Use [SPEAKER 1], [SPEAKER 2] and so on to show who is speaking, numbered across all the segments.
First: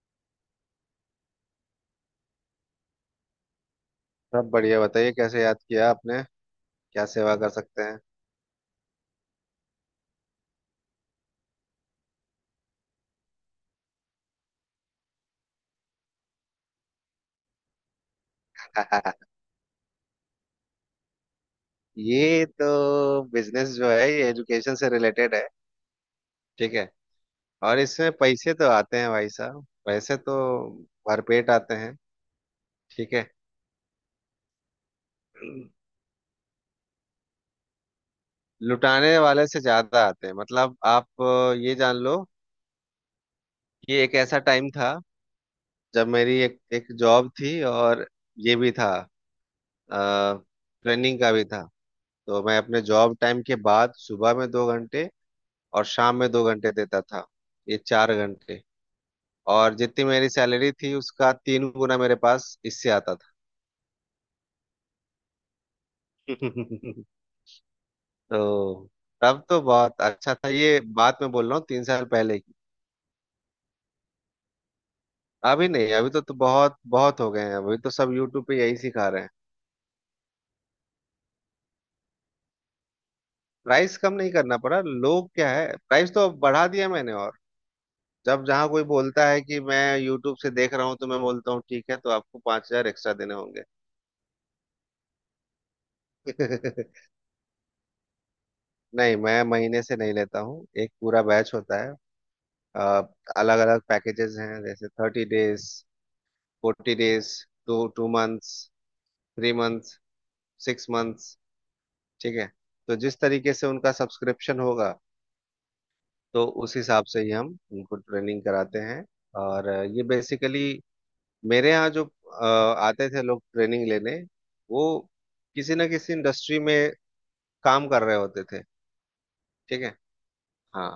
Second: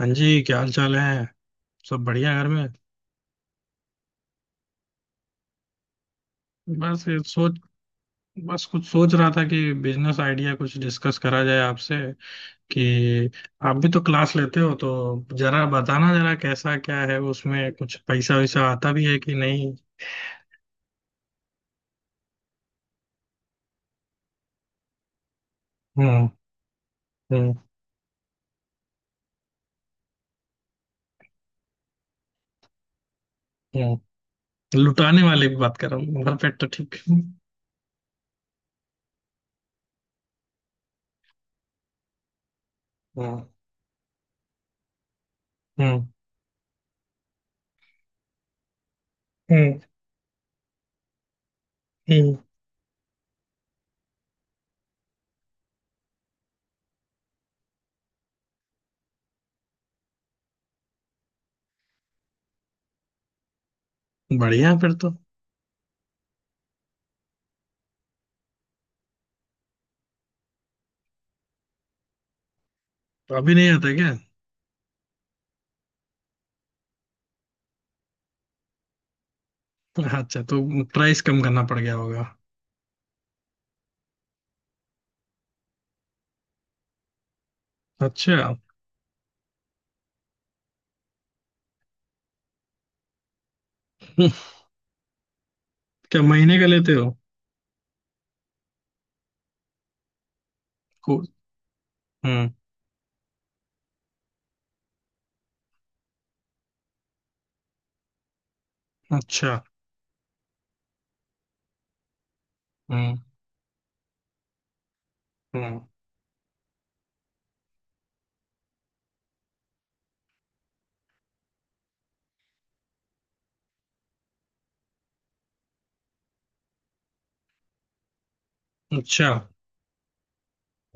[SPEAKER 1] हाँ जी, क्या हाल चाल है? सब बढ़िया, घर में।
[SPEAKER 2] सब बढ़िया। बताइए कैसे याद किया आपने?
[SPEAKER 1] बस
[SPEAKER 2] क्या
[SPEAKER 1] ये
[SPEAKER 2] सेवा कर
[SPEAKER 1] सोच
[SPEAKER 2] सकते हैं?
[SPEAKER 1] बस कुछ सोच रहा था कि बिजनेस आइडिया कुछ डिस्कस करा जाए आपसे। कि आप भी तो क्लास लेते हो, तो जरा बताना, जरा कैसा क्या है, उसमें कुछ पैसा वैसा आता भी है कि नहीं।
[SPEAKER 2] ये तो बिजनेस जो है ये एजुकेशन से रिलेटेड है।
[SPEAKER 1] हम्म,
[SPEAKER 2] ठीक है।
[SPEAKER 1] हम्म,
[SPEAKER 2] और इसमें पैसे तो आते हैं भाई साहब, पैसे तो भरपेट आते हैं। ठीक है।
[SPEAKER 1] हम्म। लुटाने वाले की बात कर रहा हूँ, घर पे तो ठीक। हम्म।
[SPEAKER 2] लुटाने वाले से ज्यादा आते हैं मतलब आप ये जान लो कि एक ऐसा टाइम था
[SPEAKER 1] हम्म,
[SPEAKER 2] जब मेरी एक एक जॉब थी, और ये भी था,
[SPEAKER 1] हम्म,
[SPEAKER 2] ट्रेनिंग का भी था।
[SPEAKER 1] हम्म।
[SPEAKER 2] तो मैं अपने जॉब टाइम के बाद सुबह में 2 घंटे और शाम में 2 घंटे देता था। ये 4 घंटे, और जितनी मेरी सैलरी थी उसका 3 गुना मेरे पास इससे आता था।
[SPEAKER 1] बढ़िया फिर तो।
[SPEAKER 2] तो तब तो बहुत अच्छा था। ये बात मैं बोल रहा हूँ 3 साल पहले की।
[SPEAKER 1] तो अभी नहीं आता क्या?
[SPEAKER 2] अभी नहीं, अभी तो बहुत बहुत हो गए हैं, अभी तो सब यूट्यूब पे यही सिखा रहे हैं।
[SPEAKER 1] अच्छा, तो प्राइस कम करना पड़ गया होगा।
[SPEAKER 2] प्राइस कम नहीं करना पड़ा, लोग क्या है, प्राइस तो बढ़ा दिया मैंने। और
[SPEAKER 1] अच्छा।
[SPEAKER 2] जब जहाँ कोई बोलता है कि मैं यूट्यूब से देख रहा हूँ, तो मैं बोलता हूँ ठीक है तो आपको 5,000 एक्स्ट्रा देने
[SPEAKER 1] क्या महीने का
[SPEAKER 2] होंगे।
[SPEAKER 1] लेते हो?
[SPEAKER 2] नहीं, मैं महीने से नहीं लेता हूँ, एक पूरा बैच होता है।
[SPEAKER 1] हम्म।
[SPEAKER 2] अलग अलग पैकेजेस हैं, जैसे 30 days, 40 days, to two months,
[SPEAKER 1] अच्छा।
[SPEAKER 2] 3 months, 6 months। ठीक है। तो
[SPEAKER 1] हम्म,
[SPEAKER 2] जिस तरीके से उनका सब्सक्रिप्शन होगा,
[SPEAKER 1] हम्म।
[SPEAKER 2] तो उस हिसाब से ही हम उनको ट्रेनिंग कराते हैं। और ये बेसिकली मेरे यहाँ जो आते थे लोग ट्रेनिंग लेने, वो किसी ना किसी इंडस्ट्री में काम कर रहे होते थे।
[SPEAKER 1] अच्छा।
[SPEAKER 2] ठीक है। हाँ।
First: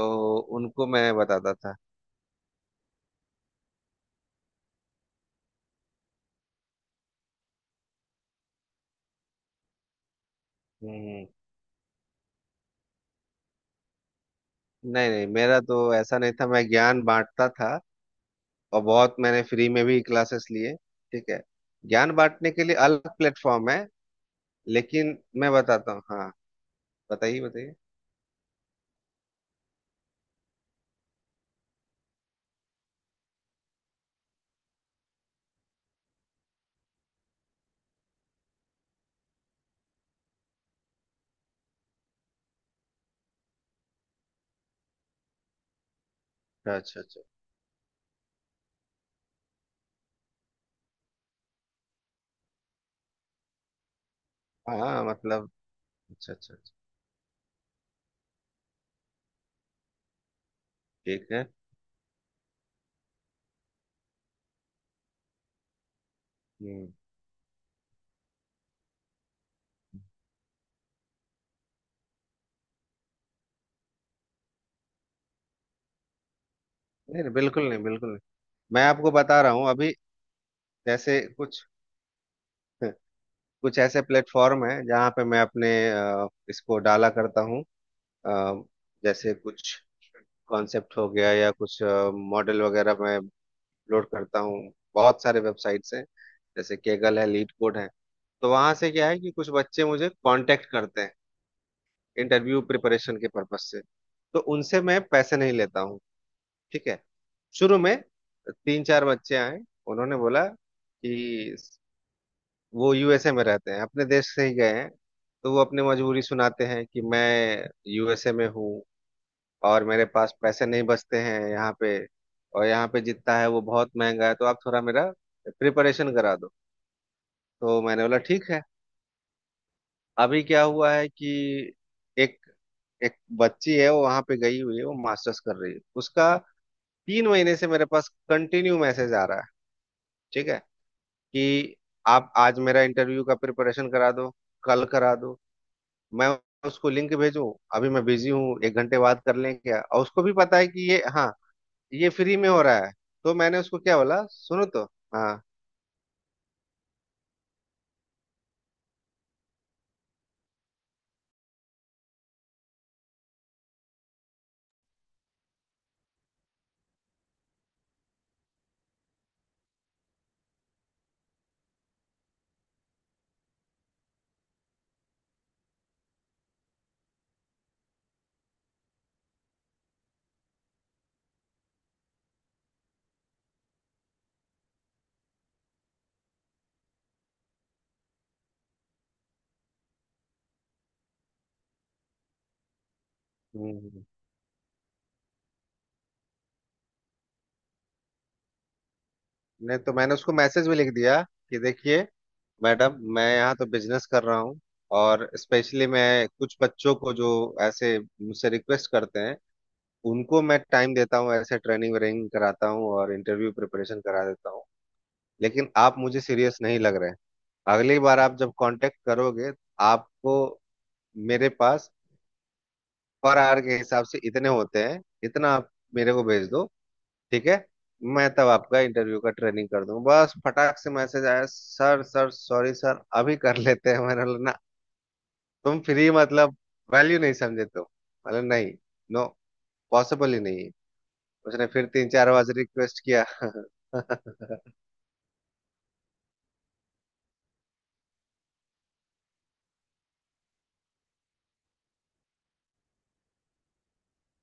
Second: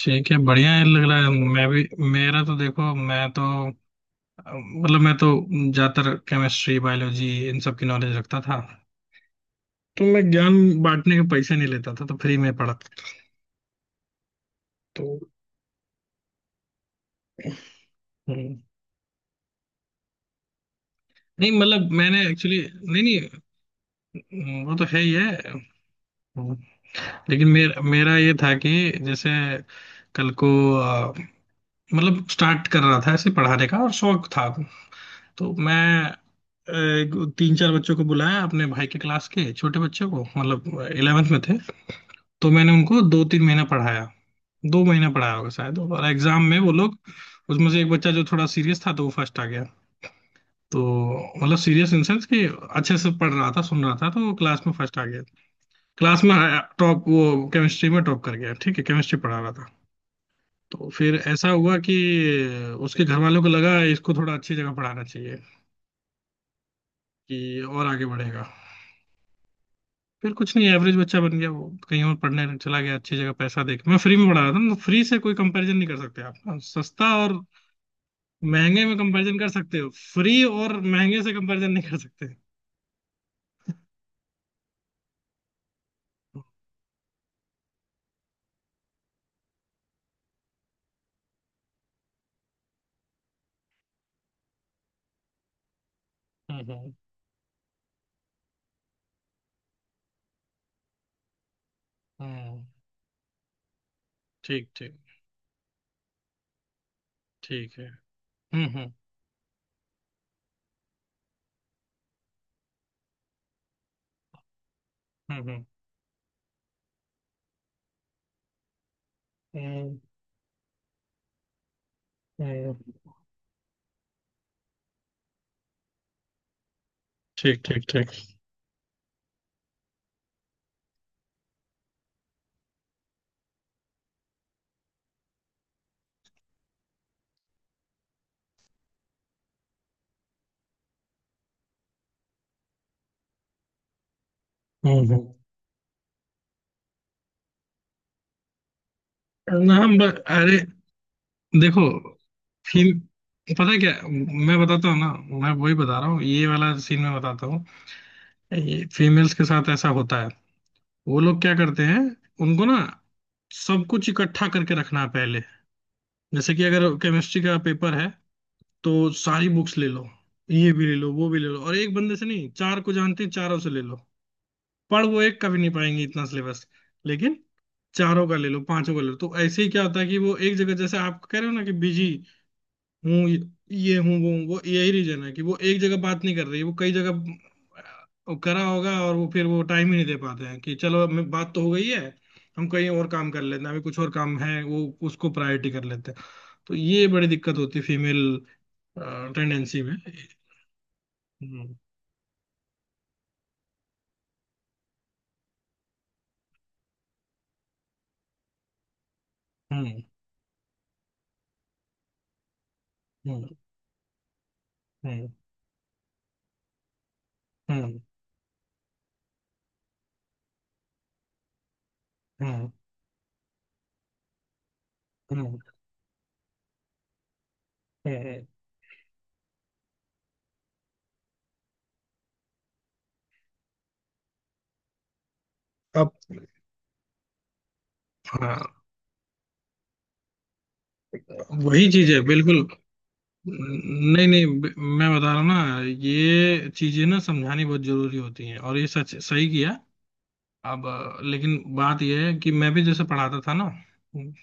[SPEAKER 1] ठीक है, बढ़िया है,
[SPEAKER 2] उनको
[SPEAKER 1] लग
[SPEAKER 2] मैं
[SPEAKER 1] रहा है
[SPEAKER 2] बताता
[SPEAKER 1] मैं
[SPEAKER 2] था।
[SPEAKER 1] भी। मेरा तो देखो, मैं तो मतलब मैं तो ज्यादातर केमिस्ट्री, बायोलॉजी, इन सब की नॉलेज रखता था। तो मैं ज्ञान बांटने
[SPEAKER 2] हम्म।
[SPEAKER 1] के पैसे नहीं लेता था, तो फ्री में पढ़ा था। तो।
[SPEAKER 2] नहीं, नहीं, मेरा तो ऐसा नहीं था, मैं ज्ञान बांटता था।
[SPEAKER 1] हम्म।
[SPEAKER 2] और बहुत मैंने फ्री में भी क्लासेस लिए। ठीक है।
[SPEAKER 1] नहीं मतलब
[SPEAKER 2] ज्ञान
[SPEAKER 1] मैंने
[SPEAKER 2] बांटने
[SPEAKER 1] एक्चुअली।
[SPEAKER 2] के लिए
[SPEAKER 1] नहीं
[SPEAKER 2] अलग
[SPEAKER 1] नहीं।
[SPEAKER 2] प्लेटफॉर्म है,
[SPEAKER 1] वो तो है ही
[SPEAKER 2] लेकिन मैं
[SPEAKER 1] है।
[SPEAKER 2] बताता हूँ। हाँ।
[SPEAKER 1] हम्म।
[SPEAKER 2] बताइए
[SPEAKER 1] लेकिन
[SPEAKER 2] बताइए।
[SPEAKER 1] मेरा मेरा ये था कि जैसे कल को, अ, मतलब स्टार्ट कर रहा था ऐसे पढ़ाने का और शौक था। तो मैं, अ, तीन चार बच्चों को बुलाया, अपने भाई के क्लास के छोटे बच्चों को, मतलब 11th में थे। तो मैंने उनको दो तीन महीना पढ़ाया, दो महीना पढ़ाया होगा शायद, और एग्जाम में वो लोग,
[SPEAKER 2] अच्छा अच्छा
[SPEAKER 1] उसमें से एक बच्चा जो थोड़ा सीरियस था तो वो फर्स्ट आ गया। तो मतलब सीरियस इन सेंस कि अच्छे से पढ़ रहा था, सुन रहा था, तो वो क्लास में
[SPEAKER 2] अच्छा।
[SPEAKER 1] फर्स्ट आ
[SPEAKER 2] हाँ
[SPEAKER 1] गया।
[SPEAKER 2] मतलब।
[SPEAKER 1] क्लास
[SPEAKER 2] अच्छा
[SPEAKER 1] में
[SPEAKER 2] अच्छा अच्छा।
[SPEAKER 1] टॉप, वो केमिस्ट्री में टॉप कर गया। ठीक है, केमिस्ट्री पढ़ा रहा था। तो फिर
[SPEAKER 2] ठीक है।
[SPEAKER 1] ऐसा हुआ कि उसके घर वालों को लगा इसको थोड़ा अच्छी जगह पढ़ाना चाहिए
[SPEAKER 2] हम्म।
[SPEAKER 1] कि और आगे बढ़ेगा। फिर कुछ नहीं, एवरेज बच्चा बन गया, वो कहीं और पढ़ने चला गया अच्छी जगह, पैसा देख। मैं फ्री में पढ़ा रहा था ना, तो फ्री से कोई कंपैरिजन नहीं कर सकते आप। हाँ, सस्ता
[SPEAKER 2] नहीं, नहीं,
[SPEAKER 1] और
[SPEAKER 2] बिल्कुल नहीं, बिल्कुल नहीं।
[SPEAKER 1] महंगे
[SPEAKER 2] मैं
[SPEAKER 1] में
[SPEAKER 2] आपको
[SPEAKER 1] कंपैरिजन
[SPEAKER 2] बता
[SPEAKER 1] कर
[SPEAKER 2] रहा हूँ
[SPEAKER 1] सकते हो।
[SPEAKER 2] अभी।
[SPEAKER 1] फ्री और
[SPEAKER 2] जैसे
[SPEAKER 1] महंगे से
[SPEAKER 2] कुछ
[SPEAKER 1] कंपैरिजन नहीं कर सकते।
[SPEAKER 2] कुछ ऐसे प्लेटफॉर्म है जहाँ पे मैं अपने इसको डाला करता हूँ। अ, जैसे कुछ कॉन्सेप्ट हो गया या कुछ मॉडल वगैरह मैं अपलोड करता हूँ। बहुत सारे वेबसाइट्स हैं, जैसे
[SPEAKER 1] हम्म,
[SPEAKER 2] केगल है, लीड कोड है। तो वहां से क्या है कि कुछ बच्चे मुझे कांटेक्ट करते हैं
[SPEAKER 1] हम्म,
[SPEAKER 2] इंटरव्यू प्रिपरेशन के पर्पज से। तो
[SPEAKER 1] ठीक
[SPEAKER 2] उनसे
[SPEAKER 1] ठीक,
[SPEAKER 2] मैं पैसे नहीं लेता हूँ। ठीक है। शुरू
[SPEAKER 1] ठीक है।
[SPEAKER 2] में
[SPEAKER 1] हम्म,
[SPEAKER 2] तीन
[SPEAKER 1] हम्म,
[SPEAKER 2] चार बच्चे आए, उन्होंने बोला कि वो यूएसए में रहते हैं, अपने देश से ही गए हैं। तो वो
[SPEAKER 1] हम्म,
[SPEAKER 2] अपनी मजबूरी सुनाते हैं कि मैं यूएसए में हूँ और
[SPEAKER 1] हम्म,
[SPEAKER 2] मेरे पास पैसे नहीं बचते हैं यहाँ पे। और यहाँ
[SPEAKER 1] हम्म,
[SPEAKER 2] पे जितना है वो बहुत महंगा है, तो आप थोड़ा मेरा प्रिपरेशन करा दो।
[SPEAKER 1] ठीक
[SPEAKER 2] तो
[SPEAKER 1] ठीक
[SPEAKER 2] मैंने
[SPEAKER 1] ठीक।
[SPEAKER 2] बोला ठीक है। अभी क्या हुआ है कि एक एक बच्ची है, वो वहां पे गई हुई है, वो मास्टर्स कर रही है उसका। 3 महीने से मेरे पास कंटिन्यू मैसेज आ रहा है। ठीक है। कि आप आज मेरा इंटरव्यू का प्रिपरेशन करा दो, कल
[SPEAKER 1] हम्म,
[SPEAKER 2] करा दो, मैं उसको लिंक भेजूं, अभी मैं बिजी हूँ, 1 घंटे बाद कर लें
[SPEAKER 1] ना,
[SPEAKER 2] क्या।
[SPEAKER 1] हम,
[SPEAKER 2] और उसको भी पता
[SPEAKER 1] अरे
[SPEAKER 2] है कि ये हाँ,
[SPEAKER 1] देखो,
[SPEAKER 2] ये फ्री में हो रहा है।
[SPEAKER 1] फील,
[SPEAKER 2] तो मैंने
[SPEAKER 1] पता है
[SPEAKER 2] उसको
[SPEAKER 1] क्या,
[SPEAKER 2] क्या बोला,
[SPEAKER 1] मैं
[SPEAKER 2] सुनो तो।
[SPEAKER 1] बताता हूँ ना।
[SPEAKER 2] हाँ।
[SPEAKER 1] मैं वही बता रहा हूँ, ये वाला सीन मैं बताता हूँ। ये फीमेल्स के साथ ऐसा होता है। वो लोग क्या करते हैं, उनको ना, सब कुछ इकट्ठा करके रखना है पहले। जैसे कि अगर केमिस्ट्री का पेपर है, तो सारी बुक्स ले लो, ये भी ले लो, वो भी ले लो, और एक बंदे से नहीं, चार को जानते हैं चारों से ले लो। पढ़, वो एक कभी नहीं पाएंगे इतना सिलेबस। लेकिन चारों का ले लो, पांचों का ले लो। तो ऐसे ही क्या होता है कि वो एक जगह, जैसे आप कह रहे हो ना कि बिजी हूँ, ये हूँ, वो हूँ, वो यही रीजन है कि वो एक जगह बात नहीं कर रही, वो कई जगह करा होगा। और वो फिर वो टाइम ही नहीं दे पाते हैं कि चलो अब बात तो हो गई है, हम कहीं और काम कर लेते हैं, अभी कुछ
[SPEAKER 2] हम्म।
[SPEAKER 1] और काम है, वो उसको प्रायोरिटी कर लेते हैं। तो ये बड़ी दिक्कत होती है फीमेल
[SPEAKER 2] नहीं
[SPEAKER 1] टेंडेंसी
[SPEAKER 2] तो
[SPEAKER 1] में।
[SPEAKER 2] मैंने उसको मैसेज भी लिख दिया कि
[SPEAKER 1] हम्म,
[SPEAKER 2] देखिए मैडम, मैं यहाँ तो बिजनेस कर रहा हूँ, और स्पेशली मैं कुछ बच्चों को जो ऐसे मुझसे रिक्वेस्ट करते हैं
[SPEAKER 1] हम्म,
[SPEAKER 2] उनको मैं टाइम देता हूँ, ऐसे ट्रेनिंग व्रेनिंग कराता हूँ और
[SPEAKER 1] हम्म,
[SPEAKER 2] इंटरव्यू प्रिपरेशन करा देता हूँ।
[SPEAKER 1] हम्म,
[SPEAKER 2] लेकिन आप मुझे सीरियस नहीं लग रहे हैं। अगली
[SPEAKER 1] हम्म,
[SPEAKER 2] बार आप जब कांटेक्ट करोगे, आपको मेरे पास
[SPEAKER 1] हम्म,
[SPEAKER 2] पर आवर के हिसाब से इतने होते हैं, इतना
[SPEAKER 1] हम्म,
[SPEAKER 2] आप मेरे को भेज दो। ठीक है। मैं
[SPEAKER 1] हम्म।
[SPEAKER 2] तब आपका इंटरव्यू का ट्रेनिंग कर दूं। बस फटाक से मैसेज आया, सर सर सॉरी सर अभी कर लेते हैं। मैंने बोला, ना, तुम
[SPEAKER 1] अब,
[SPEAKER 2] फ्री मतलब वैल्यू नहीं समझे तुम, मतलब
[SPEAKER 1] हाँ,
[SPEAKER 2] नहीं। नो, पॉसिबल ही नहीं है। उसने फिर
[SPEAKER 1] वही
[SPEAKER 2] तीन
[SPEAKER 1] चीज है
[SPEAKER 2] चार बार
[SPEAKER 1] बिल्कुल।
[SPEAKER 2] रिक्वेस्ट किया।
[SPEAKER 1] नहीं नहीं,
[SPEAKER 2] नहीं,
[SPEAKER 1] मैं बता रहा हूँ ना, ये चीजें ना समझानी बहुत जरूरी होती हैं, और ये सच, सही किया। अब, लेकिन बात ये है कि मैं भी जैसे पढ़ाता था ना,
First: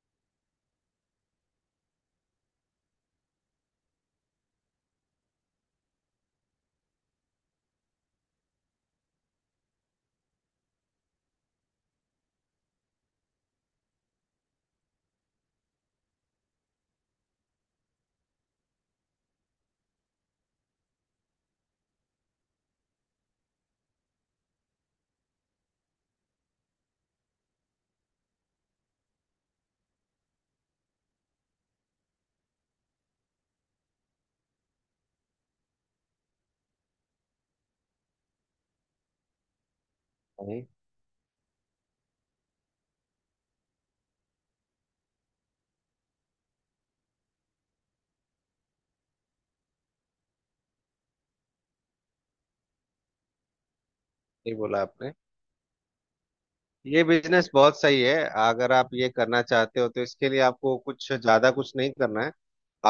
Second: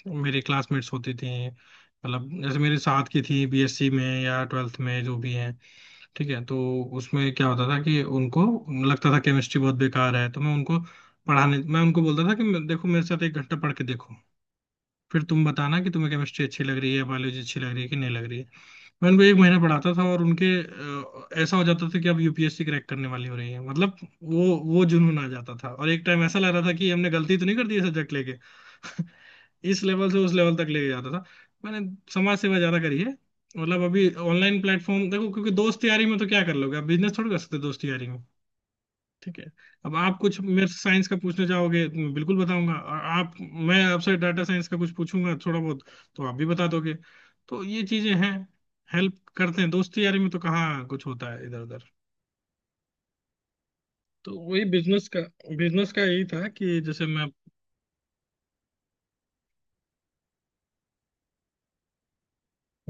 [SPEAKER 1] मेरी क्लासमेट्स होती थी, मतलब जैसे मेरे साथ की थी, बीएससी में या ट्वेल्थ में, जो भी हैं। ठीक है, तो उसमें क्या होता था कि उनको लगता था केमिस्ट्री बहुत बेकार है, तो मैं उनको बोलता था कि देखो मेरे साथ एक घंटा पढ़ के देखो, फिर तुम बताना कि तुम्हें केमिस्ट्री अच्छी लग रही है, बायोलॉजी अच्छी लग रही है, कि नहीं लग रही है। मैं उनको एक महीना पढ़ाता था, और उनके ऐसा हो जाता था कि अब यूपीएससी क्रैक करने वाली हो रही है, मतलब। वो जुनून आ जाता था, और एक टाइम ऐसा लग रहा था कि हमने गलती तो नहीं कर दी सब्जेक्ट लेके। इस लेवल से उस लेवल तक लेके जाता था। मैंने समाज सेवा ज्यादा करी है। मतलब अभी ऑनलाइन प्लेटफॉर्म देखो, क्योंकि दोस्त यारी में तो क्या कर लोगे, आप बिजनेस थोड़ी कर सकते हो दोस्त यारी में। ठीक है। अब आप कुछ मेरे से साइंस का पूछना चाहोगे तो मैं बिल्कुल बताऊंगा, और आप मैं आपसे डाटा साइंस का कुछ पूछूंगा थोड़ा बहुत, तो आप भी बता दोगे। तो ये चीजें हैं, हेल्प करते हैं। दोस्ती यारी में तो कहाँ कुछ होता है, इधर उधर। तो
[SPEAKER 2] नहीं
[SPEAKER 1] वही
[SPEAKER 2] बोला
[SPEAKER 1] बिजनेस
[SPEAKER 2] आपने।
[SPEAKER 1] का बिजनेस का यही था कि
[SPEAKER 2] ये
[SPEAKER 1] जैसे मैं।
[SPEAKER 2] बिजनेस बहुत सही है। अगर आप ये करना चाहते हो तो इसके लिए आपको कुछ ज्यादा कुछ नहीं करना है।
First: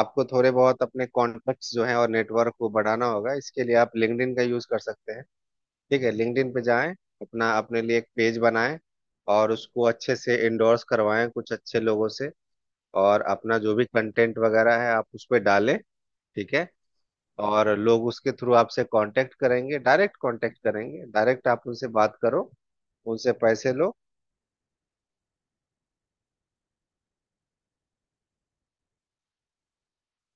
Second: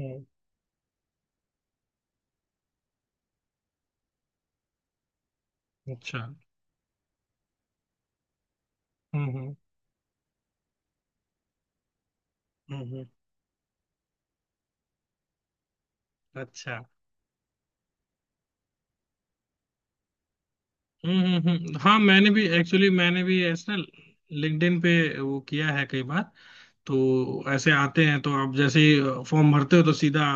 [SPEAKER 1] हम्म,
[SPEAKER 2] थोड़े बहुत अपने कॉन्टैक्ट्स जो हैं और नेटवर्क को बढ़ाना होगा। इसके लिए आप लिंक्डइन का यूज कर सकते हैं। ठीक है।
[SPEAKER 1] अच्छा,
[SPEAKER 2] लिंक्डइन पे जाएं, अपना अपने लिए एक पेज बनाएं।
[SPEAKER 1] हम्म, हम्म,
[SPEAKER 2] और उसको अच्छे से इंडोर्स करवाएं कुछ अच्छे लोगों से।
[SPEAKER 1] हम्म,
[SPEAKER 2] और अपना जो भी कंटेंट वगैरह है आप उस पर डालें। ठीक है।
[SPEAKER 1] अच्छा,
[SPEAKER 2] और लोग उसके थ्रू आपसे कांटेक्ट करेंगे, डायरेक्ट कांटेक्ट करेंगे।
[SPEAKER 1] हम्म,
[SPEAKER 2] डायरेक्ट
[SPEAKER 1] हम्म,
[SPEAKER 2] आप उनसे
[SPEAKER 1] हाँ
[SPEAKER 2] बात
[SPEAKER 1] मैंने भी,
[SPEAKER 2] करो,
[SPEAKER 1] एक्चुअली मैंने
[SPEAKER 2] उनसे
[SPEAKER 1] भी
[SPEAKER 2] पैसे
[SPEAKER 1] ऐसे ना
[SPEAKER 2] लो।
[SPEAKER 1] लिंक्डइन पे वो किया है कई बार। तो ऐसे आते हैं, तो आप जैसे फॉर्म भरते हो तो सीधा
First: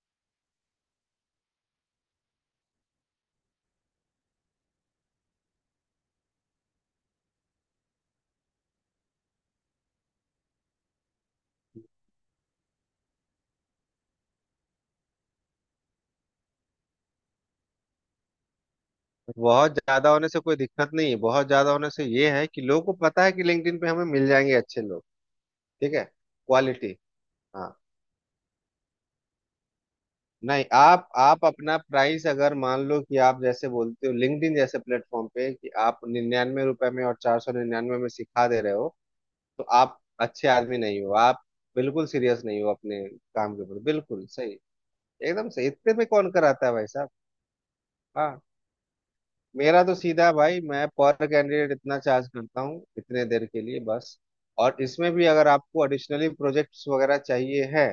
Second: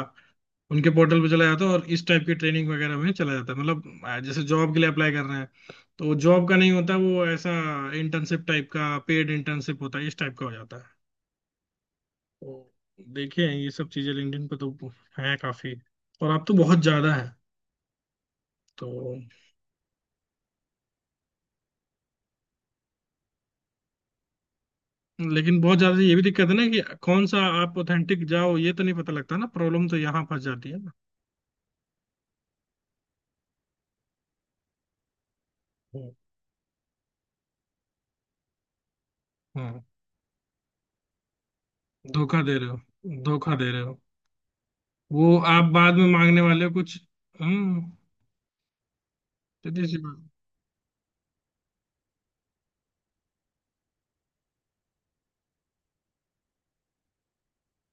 [SPEAKER 1] उनके पोर्टल पे चला जाता है, और इस टाइप की ट्रेनिंग वगैरह में चला जाता है, मतलब जैसे जॉब के लिए अप्लाई कर रहे हैं। तो जॉब का नहीं होता वो ऐसा, इंटर्नशिप टाइप का, पेड इंटर्नशिप होता है इस टाइप का हो जाता है। तो देखिए, ये सब चीजें लिंक्डइन पे तो है काफी, और आप तो बहुत ज्यादा है तो।
[SPEAKER 2] बहुत ज्यादा होने से कोई दिक्कत नहीं है, बहुत ज्यादा होने से ये है कि लोगों को पता है कि लिंक्डइन पे हमें मिल जाएंगे अच्छे लोग।
[SPEAKER 1] लेकिन बहुत
[SPEAKER 2] ठीक
[SPEAKER 1] ज्यादा
[SPEAKER 2] है।
[SPEAKER 1] ये भी दिक्कत है ना कि
[SPEAKER 2] क्वालिटी।
[SPEAKER 1] कौन सा
[SPEAKER 2] हाँ।
[SPEAKER 1] आप ऑथेंटिक जाओ, ये तो नहीं पता लगता ना, प्रॉब्लम तो यहाँ फंस
[SPEAKER 2] नहीं,
[SPEAKER 1] जाती है ना।
[SPEAKER 2] आप अपना प्राइस, अगर मान लो कि आप जैसे बोलते हो लिंक्डइन जैसे प्लेटफॉर्म पे कि आप
[SPEAKER 1] हम्म,
[SPEAKER 2] 99 रुपए में और 499 में सिखा दे रहे हो, तो
[SPEAKER 1] हम्म,
[SPEAKER 2] आप अच्छे आदमी नहीं हो, आप बिल्कुल
[SPEAKER 1] धोखा
[SPEAKER 2] सीरियस
[SPEAKER 1] दे
[SPEAKER 2] नहीं
[SPEAKER 1] रहे
[SPEAKER 2] हो अपने
[SPEAKER 1] हो,
[SPEAKER 2] काम
[SPEAKER 1] धोखा
[SPEAKER 2] के
[SPEAKER 1] दे
[SPEAKER 2] ऊपर।
[SPEAKER 1] रहे हो,
[SPEAKER 2] बिल्कुल सही।
[SPEAKER 1] वो
[SPEAKER 2] एकदम
[SPEAKER 1] आप
[SPEAKER 2] सही, इतने
[SPEAKER 1] बाद
[SPEAKER 2] में
[SPEAKER 1] में
[SPEAKER 2] कौन
[SPEAKER 1] मांगने वाले
[SPEAKER 2] कराता
[SPEAKER 1] हो
[SPEAKER 2] है भाई
[SPEAKER 1] कुछ।
[SPEAKER 2] साहब।
[SPEAKER 1] हम्म,
[SPEAKER 2] हाँ। मेरा
[SPEAKER 1] सीधी
[SPEAKER 2] तो
[SPEAKER 1] सी बात।
[SPEAKER 2] सीधा भाई, मैं पर कैंडिडेट इतना चार्ज करता हूँ, इतने देर के लिए बस। और इसमें भी अगर आपको एडिशनली प्रोजेक्ट्स वगैरह चाहिए है,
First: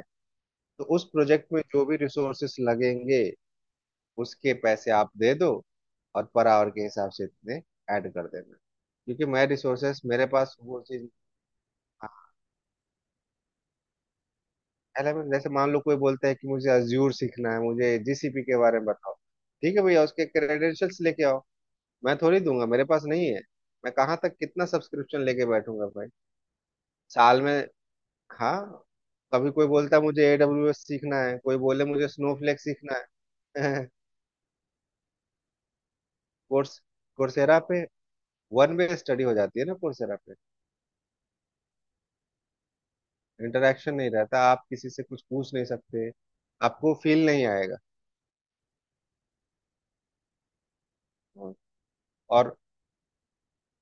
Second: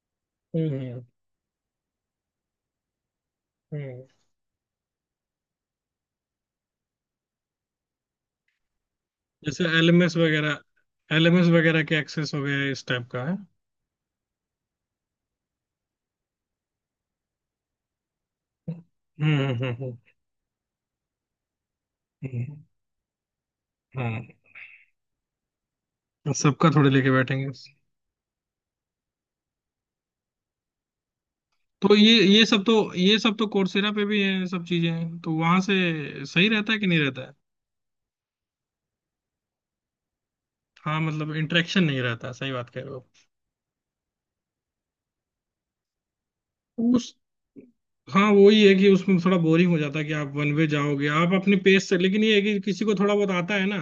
[SPEAKER 2] तो
[SPEAKER 1] हम्म,
[SPEAKER 2] उस प्रोजेक्ट में जो भी रिसोर्सेस लगेंगे
[SPEAKER 1] हम्म,
[SPEAKER 2] उसके पैसे आप दे दो, और पर आवर के हिसाब से इतने ऐड कर देना। क्योंकि मैं
[SPEAKER 1] जैसे
[SPEAKER 2] रिसोर्सेस
[SPEAKER 1] एलएमएस
[SPEAKER 2] मेरे पास
[SPEAKER 1] वगैरह,
[SPEAKER 2] वो चीज
[SPEAKER 1] एलएमएस वगैरह के एक्सेस हो गए, इस टाइप का है।
[SPEAKER 2] एलएमएस, जैसे मान लो कोई बोलता है कि मुझे अज्यूर सीखना है, मुझे जीसीपी के बारे में बताओ,
[SPEAKER 1] हम्म, हम्म,
[SPEAKER 2] ठीक है भैया उसके क्रेडेंशियल्स लेके आओ, मैं थोड़ी
[SPEAKER 1] हम्म,
[SPEAKER 2] दूंगा, मेरे पास नहीं है। मैं कहाँ
[SPEAKER 1] हाँ,
[SPEAKER 2] तक कितना सब्सक्रिप्शन लेके बैठूंगा भाई
[SPEAKER 1] सबका थोड़े लेके
[SPEAKER 2] साल
[SPEAKER 1] बैठेंगे।
[SPEAKER 2] में। हाँ। कभी कोई बोलता है मुझे एडब्ल्यूएस सीखना है, कोई बोले
[SPEAKER 1] तो
[SPEAKER 2] मुझे
[SPEAKER 1] ये ये
[SPEAKER 2] स्नोफ्लेक
[SPEAKER 1] सब तो
[SPEAKER 2] सीखना
[SPEAKER 1] ये सब तो
[SPEAKER 2] है।
[SPEAKER 1] कोर्सेरा पे भी है, ये सब चीजें हैं, तो वहां से सही
[SPEAKER 2] कोर्स
[SPEAKER 1] रहता है कि नहीं रहता है?
[SPEAKER 2] कोर्सेरा पे वन वे स्टडी हो जाती है ना, कोर्सेरा पे।
[SPEAKER 1] हाँ मतलब इंटरेक्शन नहीं रहता, सही बात कह रहे
[SPEAKER 2] इंटरेक्शन नहीं रहता, आप किसी से कुछ पूछ नहीं सकते,
[SPEAKER 1] हो
[SPEAKER 2] आपको
[SPEAKER 1] उस।
[SPEAKER 2] फील नहीं आएगा।
[SPEAKER 1] हाँ, वही है कि उसमें थोड़ा बोरिंग हो जाता है कि आप वन वे जाओगे, आप अपने पेस से, लेकिन ये है
[SPEAKER 2] और
[SPEAKER 1] कि किसी को थोड़ा बहुत आता है ना,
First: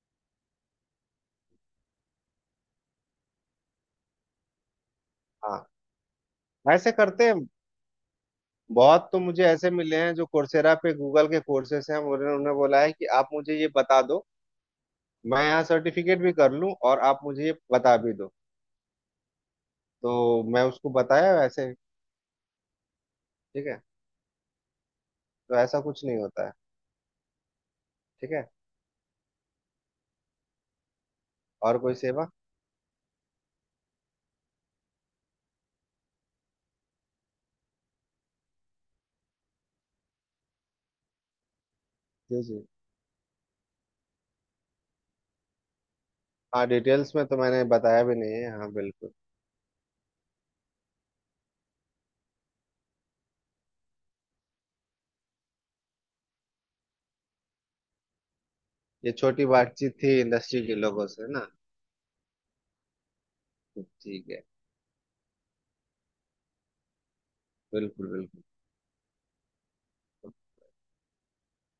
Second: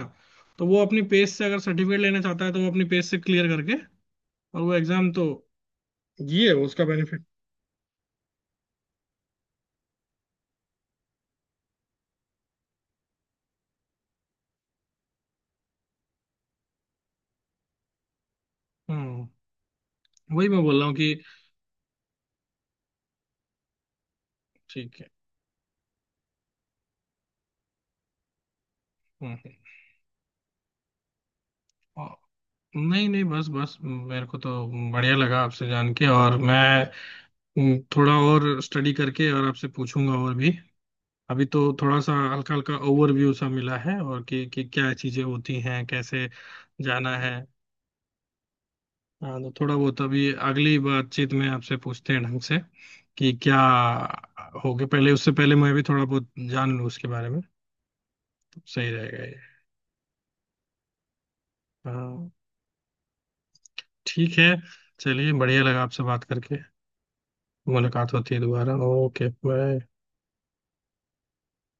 [SPEAKER 1] तो वो अपनी पेस से अगर सर्टिफिकेट लेना चाहता है तो वो अपनी पेस से क्लियर करके, और वो एग्जाम तो,
[SPEAKER 2] हाँ,
[SPEAKER 1] ये है उसका
[SPEAKER 2] ऐसे
[SPEAKER 1] बेनिफिट।
[SPEAKER 2] करते हैं। बहुत तो मुझे ऐसे मिले हैं जो कोर्सेरा पे गूगल के कोर्सेस हैं, उन्होंने उन्होंने बोला है कि आप मुझे ये बता दो, मैं यहाँ सर्टिफिकेट भी कर लूँ और आप मुझे ये बता भी दो,
[SPEAKER 1] हम्म,
[SPEAKER 2] तो
[SPEAKER 1] वही मैं
[SPEAKER 2] मैं
[SPEAKER 1] बोल रहा
[SPEAKER 2] उसको
[SPEAKER 1] हूँ कि,
[SPEAKER 2] बताया वैसे। ठीक है।
[SPEAKER 1] ठीक है।
[SPEAKER 2] तो ऐसा कुछ नहीं होता है। ठीक है।
[SPEAKER 1] हम्म, हम्म।
[SPEAKER 2] और कोई
[SPEAKER 1] और-
[SPEAKER 2] सेवा?
[SPEAKER 1] नहीं नहीं, बस बस मेरे को तो बढ़िया लगा आपसे जान के, और मैं, थोड़ा और स्टडी करके और आपसे पूछूंगा और भी। अभी तो थोड़ा सा
[SPEAKER 2] जी
[SPEAKER 1] हल्का
[SPEAKER 2] जी।
[SPEAKER 1] हल्का ओवरव्यू सा मिला है, और कि क्या चीजें होती हैं, कैसे
[SPEAKER 2] हाँ, डिटेल्स
[SPEAKER 1] जाना
[SPEAKER 2] में
[SPEAKER 1] है।
[SPEAKER 2] तो मैंने बताया भी नहीं है। हाँ, बिल्कुल।
[SPEAKER 1] हाँ, तो थोड़ा बहुत अभी अगली बातचीत में आपसे पूछते हैं ढंग से कि क्या हो गया, पहले उससे पहले मैं भी थोड़ा बहुत जान लूँ उसके बारे में, तो सही
[SPEAKER 2] ये
[SPEAKER 1] रहेगा ये।
[SPEAKER 2] छोटी बातचीत थी इंडस्ट्री के लोगों से ना।
[SPEAKER 1] हाँ,
[SPEAKER 2] ठीक
[SPEAKER 1] ठीक
[SPEAKER 2] है।
[SPEAKER 1] है, चलिए, बढ़िया लगा आपसे बात करके,
[SPEAKER 2] बिल्कुल
[SPEAKER 1] मुलाकात होती है
[SPEAKER 2] बिल्कुल।
[SPEAKER 1] दोबारा। Okay, bye.